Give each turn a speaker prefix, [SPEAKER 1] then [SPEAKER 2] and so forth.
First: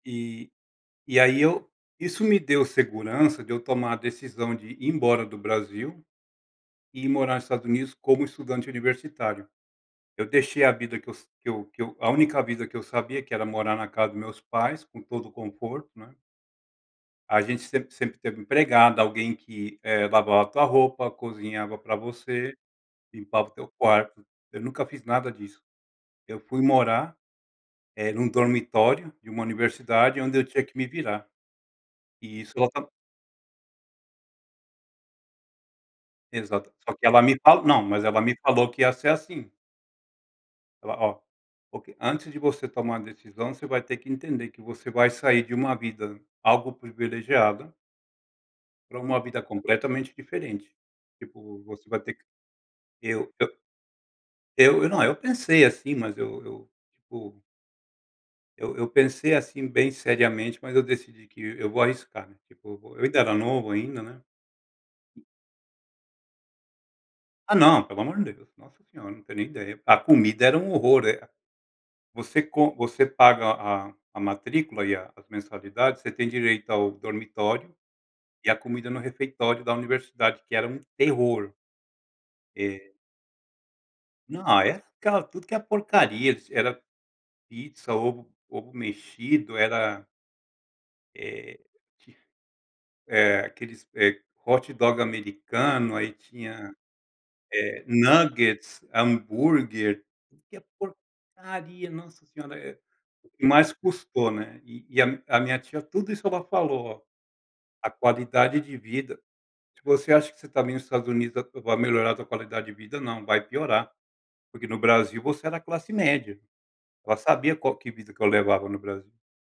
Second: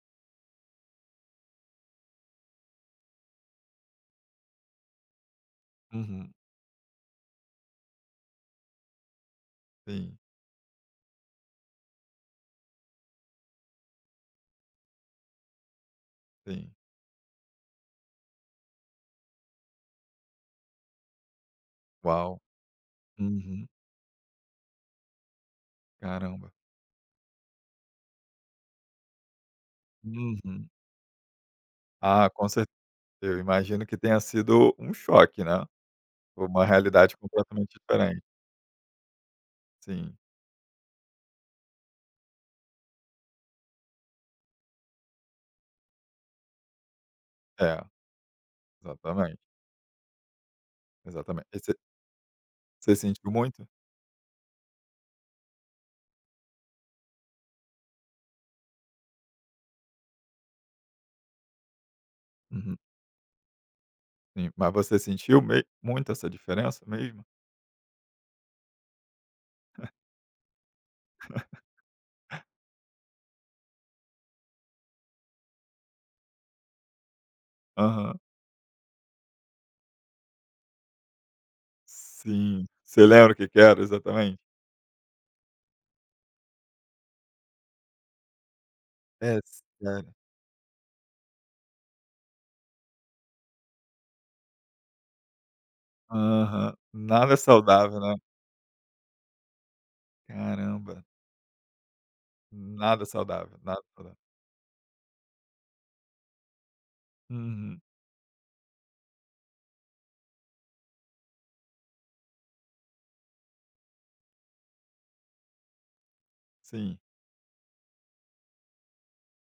[SPEAKER 1] E e aí, eu isso me deu segurança de eu tomar a decisão, de ir embora do Brasil
[SPEAKER 2] Uhum.
[SPEAKER 1] e ir morar no Estados Unidos, como estudante universitário.
[SPEAKER 2] Sim.
[SPEAKER 1] Eu deixei a vida que eu que eu que eu a única vida que eu sabia, que era morar na casa dos meus pais com todo o conforto, né
[SPEAKER 2] Sim.
[SPEAKER 1] a gente sempre sempre teve empregada, alguém que lavava a tua roupa, cozinhava pra
[SPEAKER 2] Uau!
[SPEAKER 1] você, limpava o
[SPEAKER 2] Uhum.
[SPEAKER 1] teu quarto. Eu nunca fiz nada disso. Eu
[SPEAKER 2] Caramba.
[SPEAKER 1] fui morar, eh, num dormitório de uma universidade, onde eu tinha
[SPEAKER 2] Uhum.
[SPEAKER 1] que me virar.
[SPEAKER 2] Ah,
[SPEAKER 1] E
[SPEAKER 2] com
[SPEAKER 1] isso ela
[SPEAKER 2] cer
[SPEAKER 1] está
[SPEAKER 2] eu imagino que tenha sido um choque, né. Uma
[SPEAKER 1] Exato. Só que
[SPEAKER 2] realidade
[SPEAKER 1] ela me
[SPEAKER 2] completamente
[SPEAKER 1] não, mas ela
[SPEAKER 2] diferente.
[SPEAKER 1] me falou que ia ser, assim.
[SPEAKER 2] Sim.
[SPEAKER 1] Ela, "Ó, porque antes de você tomar a decisão, você vai ter que entender, que você vai sair de uma vida algo privilegiada"
[SPEAKER 2] É,
[SPEAKER 1] "pra uma
[SPEAKER 2] exatamente.
[SPEAKER 1] vida completamente diferente",
[SPEAKER 2] Exatamente,
[SPEAKER 1] tipo
[SPEAKER 2] você
[SPEAKER 1] você vai ter que
[SPEAKER 2] você sentiu
[SPEAKER 1] eu eu
[SPEAKER 2] muito?
[SPEAKER 1] eu eu não, eu pensei, assim, mas eu eu tipo. Eu eu pensei, assim, bem seriamente, mas eu decidi que eu vou arriscar, né,
[SPEAKER 2] Uhum.
[SPEAKER 1] tipo, eu ainda era novo ainda, né.
[SPEAKER 2] Sim, mas você sentiu mes muito essa diferença mesmo?
[SPEAKER 1] Ah não, pelo amor de Deus, nossa senhora, não tenho nem ideia, a comida era um horror. Você co você paga a a matrícula e a as mensalidades, você tem direito ao dormitório
[SPEAKER 2] Aham.
[SPEAKER 1] e a comida, no refeitório da universidade que era muito terror.
[SPEAKER 2] Sim,
[SPEAKER 1] Eh.
[SPEAKER 2] você lembra o que que era, exatamente?
[SPEAKER 1] Não, era tudo que é porcaria, era pizza, ovo, ovo
[SPEAKER 2] É
[SPEAKER 1] mexido, era
[SPEAKER 2] sério?
[SPEAKER 1] Eh. É aqueles, eh, hot dog americano, aí tinha
[SPEAKER 2] Aham, nada é saudável, né.
[SPEAKER 1] nuggets, hambúrguer, qualquer
[SPEAKER 2] Caramba.
[SPEAKER 1] porcaria, nossa senhora,
[SPEAKER 2] Nada saudável,
[SPEAKER 1] mais
[SPEAKER 2] nada saudável.
[SPEAKER 1] custou, né. E e a a minha tia, tudo isso ela falou,
[SPEAKER 2] Uhum.
[SPEAKER 1] a qualidade de vida, "Se você acha que você está me nos Estados Unidos vai melhorar a tua qualidade de vida? Não, vai piorar". Porque no Brasil você era classe média,
[SPEAKER 2] Sim.
[SPEAKER 1] ela sabia qual que vida que eu levava no Brasil.